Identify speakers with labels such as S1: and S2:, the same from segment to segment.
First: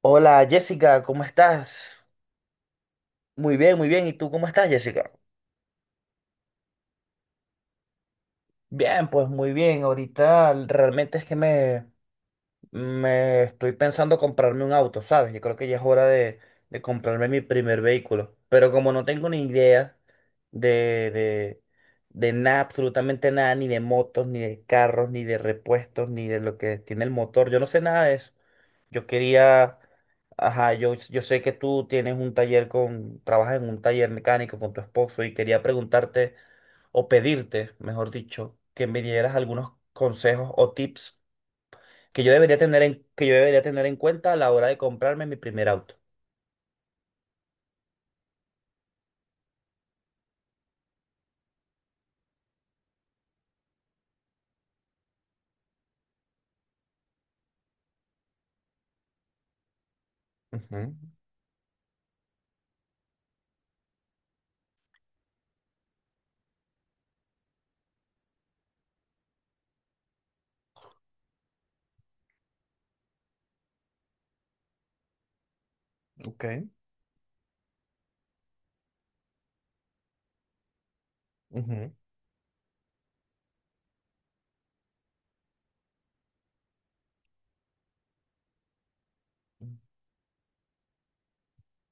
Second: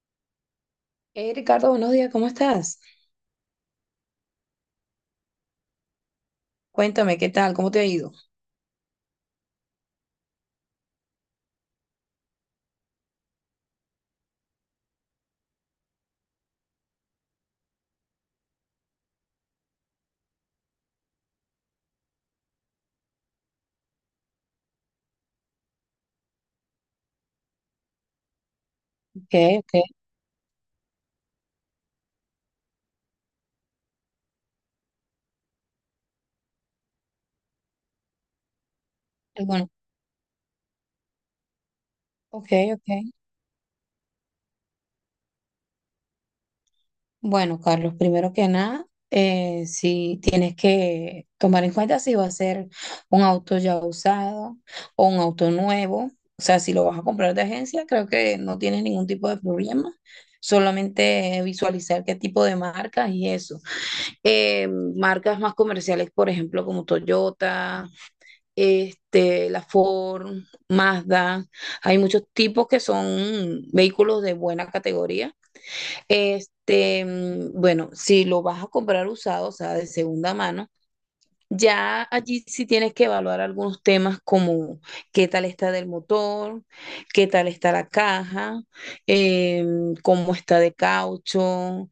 S1: Hola Jessica, ¿cómo
S2: Hey Ricardo,
S1: estás?
S2: buenos días, ¿cómo estás?
S1: Muy bien, muy bien. ¿Y tú cómo estás, Jessica?
S2: Cuéntame, ¿qué tal? ¿Cómo te ha ido?
S1: Bien, pues muy bien. Ahorita realmente es que me estoy pensando comprarme un auto, ¿sabes? Yo creo que ya es hora de comprarme mi primer vehículo. Pero como no tengo ni idea de, de, de nada, absolutamente nada, ni de motos, ni de carros, ni de repuestos, ni de lo que tiene el motor, yo no sé nada de eso. Yo
S2: Okay,
S1: quería,
S2: okay.
S1: ajá, yo sé que tú tienes un taller con, trabajas en un taller mecánico con tu esposo y quería preguntarte o pedirte, mejor dicho, que me dieras
S2: Bueno,
S1: algunos consejos o tips que yo debería
S2: okay,
S1: tener en,
S2: okay.
S1: que yo debería tener en cuenta a la hora de comprarme mi primer auto.
S2: Bueno, Carlos, primero que nada, si tienes que tomar en cuenta si va a ser un auto ya usado o un auto nuevo, o sea, si lo vas a comprar de agencia, creo que no tienes ningún tipo de problema.
S1: Ujú.
S2: Solamente visualizar qué tipo de marcas y eso. Marcas más comerciales, por ejemplo, como Toyota. La Ford, Mazda, hay muchos tipos que son vehículos de buena categoría.
S1: Ok.
S2: Bueno, si lo vas a comprar usado, o sea, de segunda mano,
S1: Ujú.
S2: ya allí sí tienes que evaluar algunos temas como qué tal está del motor, qué tal está la caja, cómo está de caucho,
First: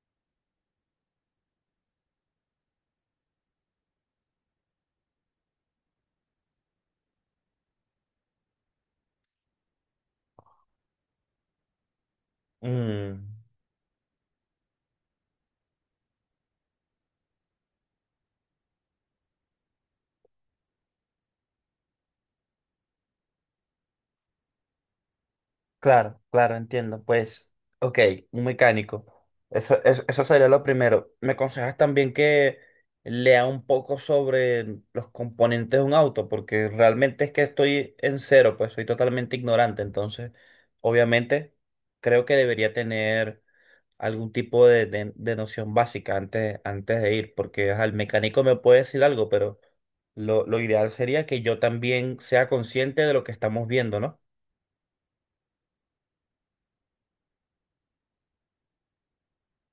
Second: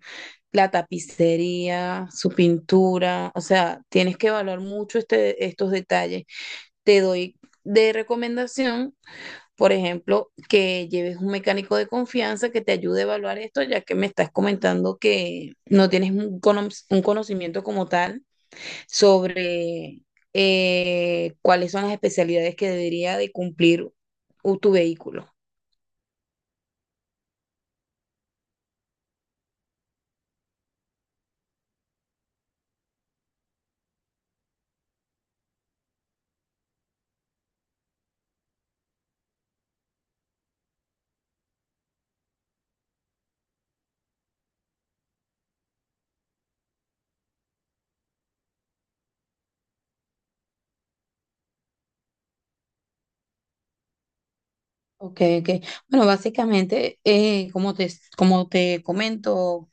S2: la tapicería, su pintura. O sea, tienes que evaluar mucho estos detalles te doy de recomendación, por ejemplo, que lleves un mecánico de confianza que te ayude a
S1: Mm,
S2: evaluar esto, ya que me estás comentando que no tienes un conocimiento como tal sobre cuáles son las especialidades que debería de cumplir tu vehículo.
S1: claro, claro, entiendo. Pues, ok, un mecánico. Eso sería lo primero. ¿Me aconsejas también que lea un poco sobre los componentes de un auto? Porque realmente es que estoy en cero, pues soy totalmente ignorante. Entonces, obviamente, creo que debería tener algún tipo de, de noción básica antes, antes de ir, porque ajá, el mecánico me puede decir algo, pero lo ideal sería que yo también sea consciente de lo que estamos viendo, ¿no?
S2: Ok, ok. Bueno, básicamente, como te comento,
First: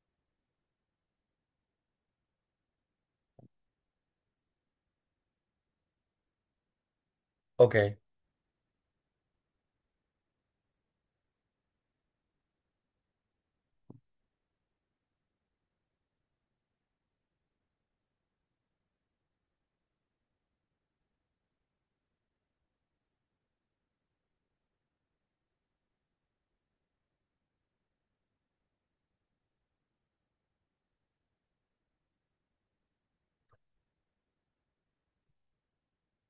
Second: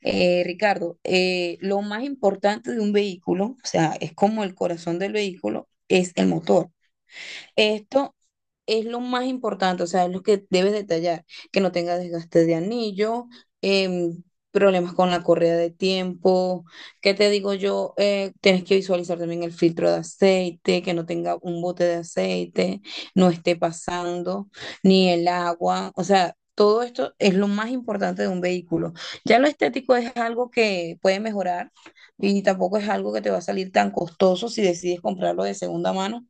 S2: Ricardo, lo más importante de un vehículo, o sea, es como el corazón del vehículo, es el motor.
S1: Ok,
S2: Esto es lo más importante, o sea, es lo que debes detallar, que no tenga desgaste de anillo, em, problemas con la correa de tiempo, ¿qué te digo yo? Tienes que visualizar también el filtro de aceite, que no tenga un bote de aceite, no esté pasando, ni el agua, o sea, todo esto es lo más importante de un vehículo. Ya lo estético es algo que puede mejorar y tampoco es algo que te va a salir tan costoso si decides comprarlo de segunda mano,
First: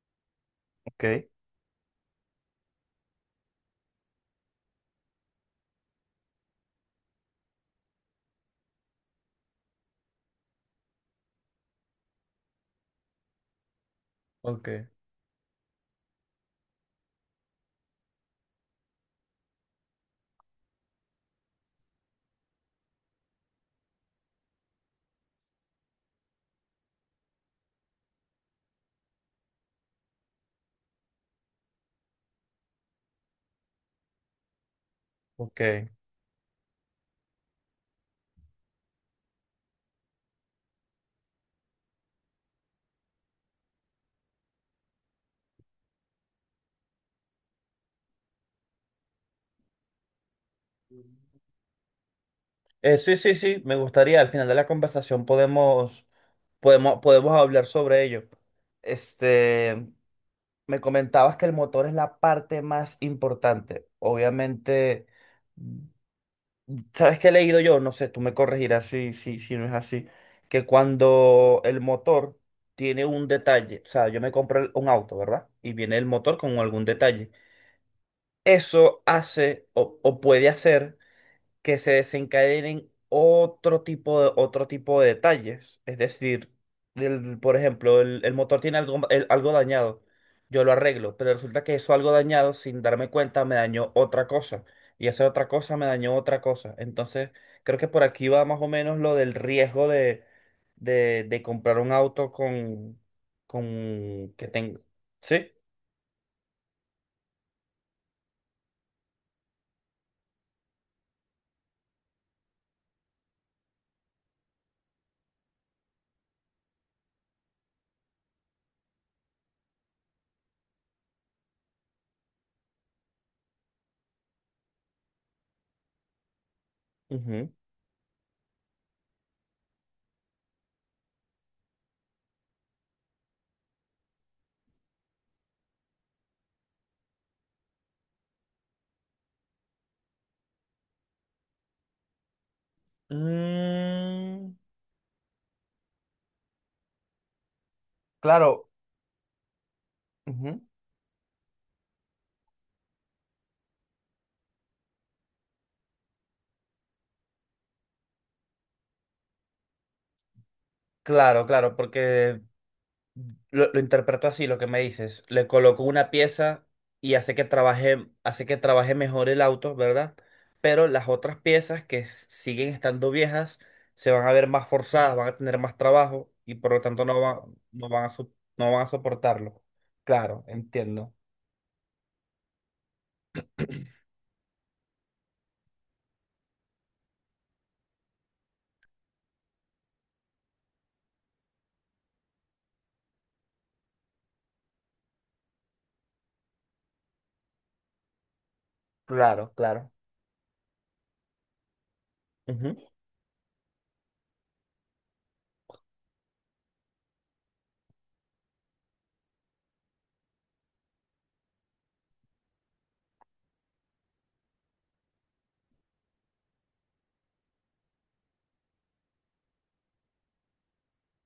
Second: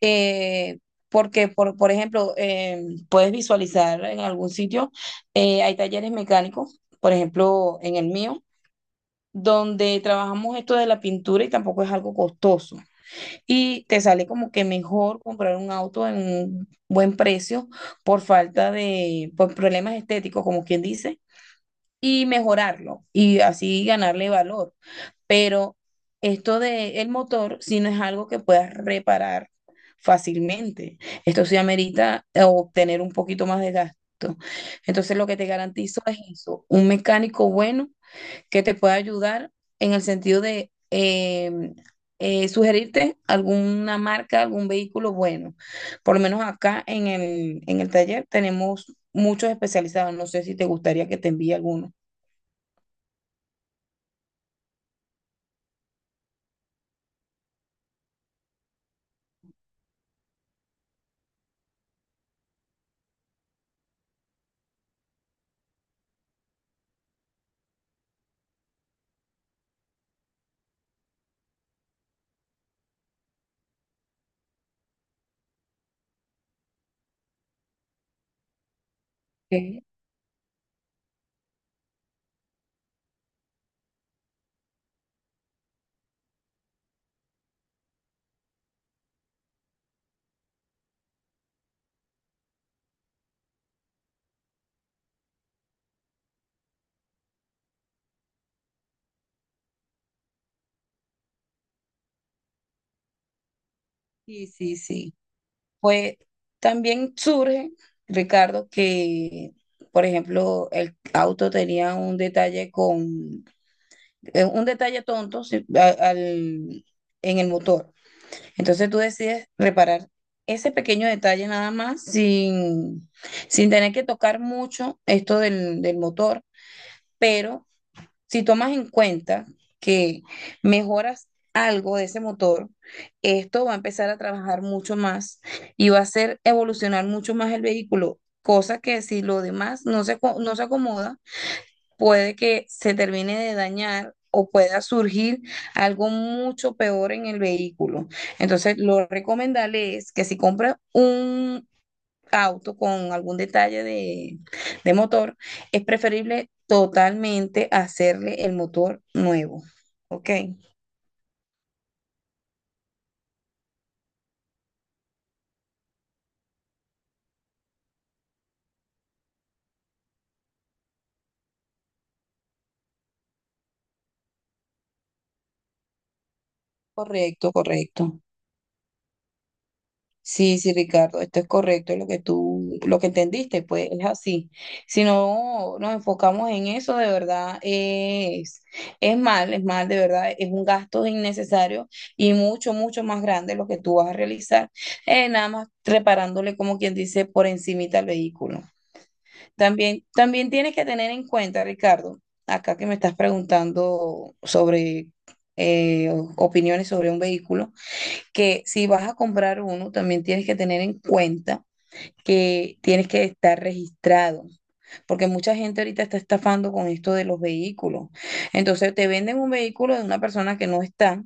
S2: eh,
S1: ok.
S2: porque por ejemplo, puedes visualizar en algún sitio, hay talleres mecánicos, por ejemplo, en el mío, donde trabajamos esto de la pintura y tampoco es algo costoso. Y te sale como que
S1: Ok,
S2: mejor comprar un auto en un buen precio por falta de, por problemas estéticos, como quien dice, y mejorarlo y así ganarle valor. Pero esto de el motor, si no es algo que puedas reparar fácilmente, esto sí amerita obtener un poquito más de gasto. Entonces, lo que te
S1: ok.
S2: garantizo es eso, un mecánico bueno que te pueda ayudar en el sentido de sugerirte alguna marca, algún vehículo bueno. Por lo menos acá en el taller tenemos muchos especializados. No sé si te gustaría que te envíe alguno.
S1: Sí, sí, sí, me gustaría, al final de la conversación podemos hablar sobre ello. Este, me comentabas que el motor es la parte más importante. Obviamente. ¿Sabes qué he leído yo? No sé, tú me corregirás si no es así. Que cuando el motor tiene un detalle, o sea, yo me compré un auto, ¿verdad? Y viene el motor con algún detalle. Eso hace
S2: Ok.
S1: o puede hacer que se desencadenen otro tipo de detalles. Es decir, por ejemplo, el motor tiene algo, algo dañado. Yo lo arreglo, pero resulta que eso algo dañado, sin darme cuenta, me dañó otra cosa. Y esa otra cosa me dañó otra cosa. Entonces, creo que por aquí va más o menos lo del riesgo de comprar un auto con que
S2: Sí, sí,
S1: tenga.
S2: sí.
S1: ¿Sí?
S2: Pues también surge, Ricardo, que, por ejemplo, el auto tenía un detalle con, un detalle tonto sí, en el motor. Entonces tú decides reparar ese pequeño detalle nada más sin, sin tener que tocar mucho esto del motor,
S1: Ujú.
S2: pero si tomas en cuenta que mejoras algo de ese motor, esto va a empezar a trabajar mucho más y va a hacer evolucionar mucho más el vehículo, cosa que si lo demás no se acomoda, puede que se termine de dañar o
S1: Mm,
S2: pueda surgir algo mucho peor en el vehículo.
S1: claro.
S2: Entonces, lo recomendable es que si
S1: Ujú.
S2: compras un auto con algún detalle de motor, es preferible totalmente hacerle el motor nuevo. ¿Ok?
S1: Claro, claro, porque lo interpreto así, lo que me dices. Le coloco una pieza y hace que trabaje mejor el auto, ¿verdad? Pero las otras piezas que siguen estando viejas se van a ver más forzadas, van a tener más trabajo y por lo tanto
S2: Correcto,
S1: no van a,
S2: correcto.
S1: so- no van a soportarlo. Claro,
S2: Sí, sí,
S1: entiendo.
S2: Ricardo, esto es correcto lo que lo que entendiste, pues es así. Si no nos enfocamos en eso, de verdad es mal, de verdad, es un gasto innecesario y mucho, mucho más grande lo que tú vas a realizar, nada más reparándole, como quien dice, por encimita al vehículo.
S1: Claro, claro.
S2: También, también tienes que tener en cuenta, Ricardo,
S1: Ujú.
S2: acá que me estás preguntando sobre opiniones sobre un vehículo, que si vas a comprar uno, también tienes que tener en cuenta que tienes que estar registrado porque mucha gente ahorita está estafando con esto de los vehículos. Entonces te venden un vehículo de una persona que no está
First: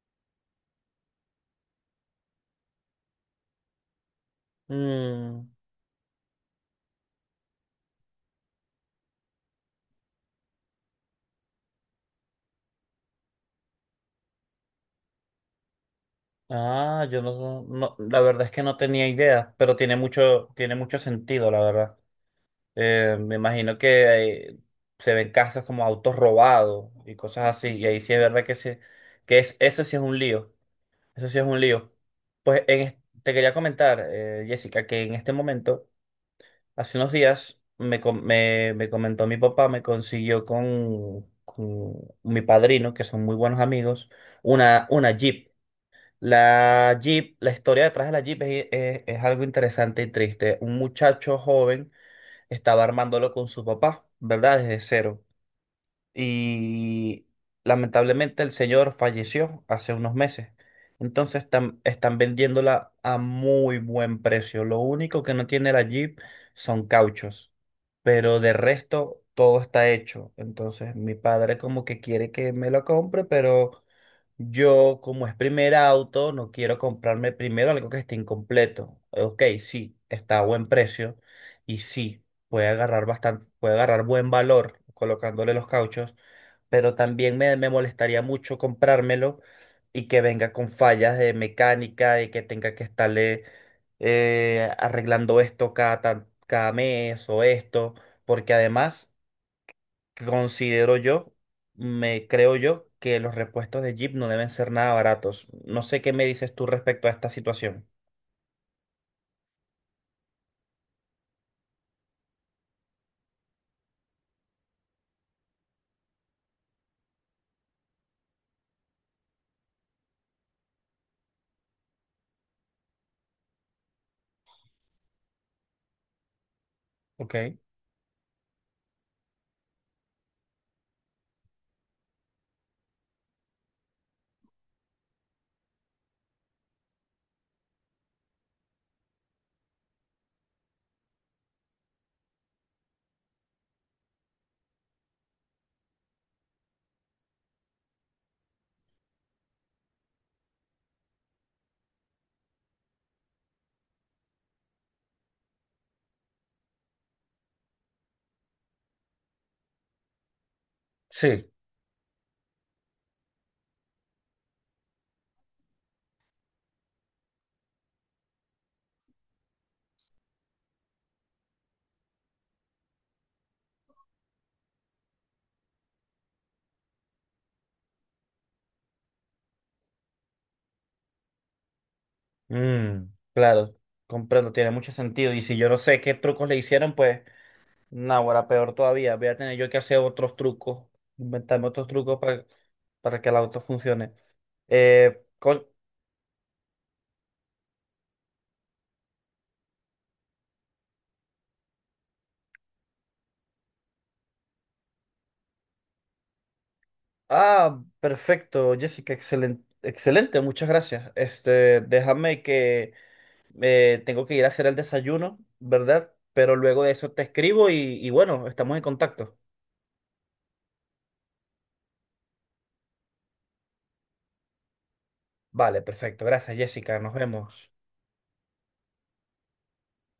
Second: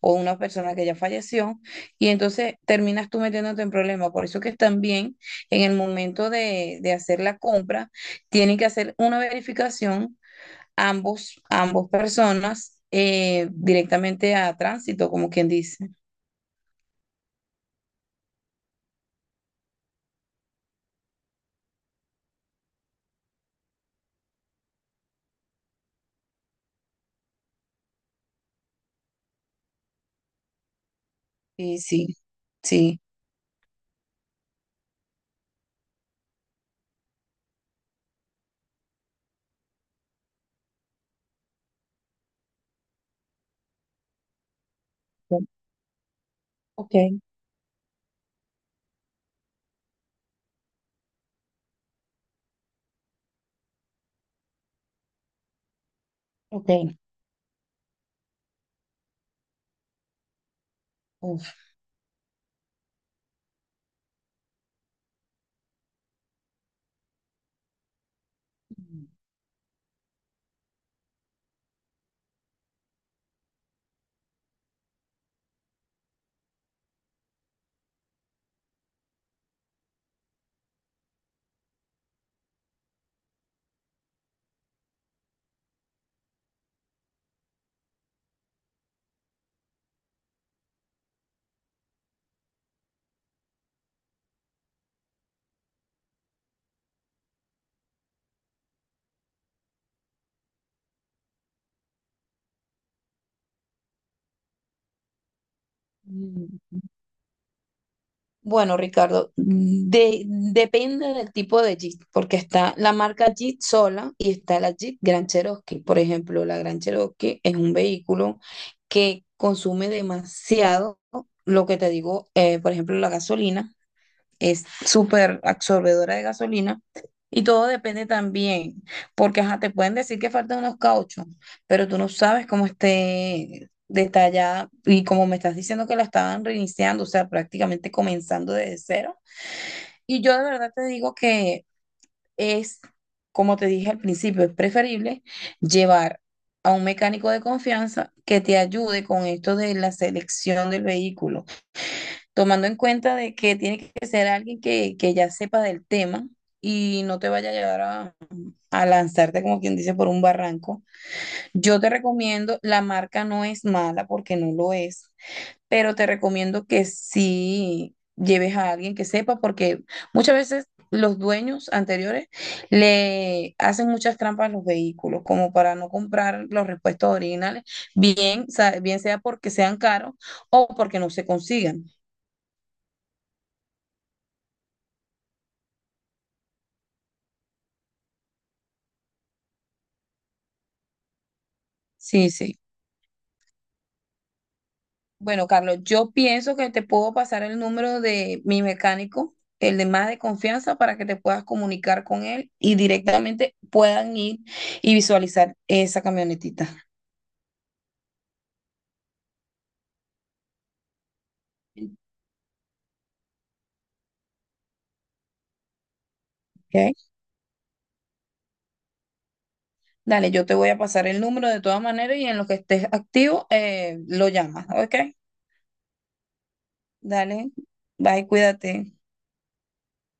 S2: o una persona que ya falleció y entonces terminas tú metiéndote en problemas. Por eso que también
S1: Mm,
S2: en el momento de hacer la compra tienen que hacer una verificación ambos, ambos personas directamente a tránsito, como quien dice.
S1: ah, yo no, no, la verdad es que no tenía idea, pero tiene mucho sentido, la verdad. Me imagino que se ven casos como autos robados y cosas así. Y ahí sí es verdad que, que es, eso sí es un lío. Eso sí es un
S2: Sí,
S1: lío.
S2: sí,
S1: Pues en es-
S2: sí.
S1: te quería comentar, Jessica, que en este momento, hace unos días, me comentó mi papá, me consiguió con mi padrino, que son muy buenos amigos, una Jeep.
S2: Ok,
S1: La Jeep, la historia detrás de la Jeep es, es algo interesante y triste. Un muchacho joven estaba armándolo con su papá, ¿verdad? Desde cero.
S2: ok.
S1: Y lamentablemente el señor falleció hace unos meses. Entonces
S2: Uf.
S1: están vendiéndola a muy buen precio. Lo único que no tiene la Jeep son cauchos, pero de resto todo está hecho. Entonces mi padre como que quiere que me lo compre, pero yo como es primer auto no quiero comprarme primero algo que esté incompleto. Ok, sí, está a buen precio. Y sí, puede agarrar bastante, puede agarrar buen valor colocándole los cauchos, pero también me molestaría mucho comprármelo y que venga con fallas de mecánica, de que tenga que estarle arreglando esto cada mes o esto, porque además considero yo, me creo yo, que los repuestos de Jeep no deben ser nada baratos. No sé qué me dices
S2: Mm.
S1: tú respecto a esta situación.
S2: Bueno, Ricardo, depende del tipo de Jeep, porque está la marca Jeep sola y está la Jeep Grand Cherokee. Por ejemplo, la Grand Cherokee es un vehículo que consume demasiado, lo que te digo, por ejemplo, la gasolina es súper absorbedora de gasolina y
S1: Ok.
S2: todo depende también, porque ajá, te pueden decir que faltan unos cauchos, pero tú no sabes cómo esté detallada y como me estás diciendo que la estaban reiniciando, o sea, prácticamente comenzando desde cero. Y yo de verdad te digo que es, como te dije al principio, es preferible llevar a un mecánico de confianza que te ayude con esto de la selección del vehículo tomando en cuenta de que tiene que ser alguien que ya sepa del tema y no te vaya a llevar a lanzarte, como quien dice, por un barranco.
S1: Sí.
S2: Yo te recomiendo, la marca no es mala porque no lo es, pero te recomiendo que sí lleves a alguien que sepa porque muchas veces los dueños anteriores le hacen muchas trampas a los vehículos, como para no comprar los repuestos originales, bien sea porque sean caros o porque no se consigan.
S1: Mm, claro, comprendo, tiene mucho sentido. Y si yo no sé qué trucos le hicieron, pues, ahora peor todavía. Voy a tener yo que hacer otros trucos, inventarme otros trucos
S2: Sí, sí.
S1: para que el auto funcione.
S2: Bueno,
S1: Con...
S2: Carlos, yo pienso que te puedo pasar el número de mi mecánico, el de más de confianza, para que te puedas comunicar con él y directamente puedan ir y visualizar esa camionetita.
S1: Ah, perfecto, Jessica, excelente, excelente, muchas gracias. Este, déjame que tengo que ir a hacer el desayuno, ¿verdad? Pero luego de
S2: ¿Ok?
S1: eso te escribo y bueno, estamos en contacto.
S2: Dale, yo te voy a pasar el número de todas maneras y en lo que estés activo, lo llamas, ¿ok?
S1: Vale, perfecto, gracias, Jessica, nos
S2: Dale,
S1: vemos.
S2: bye, cuídate.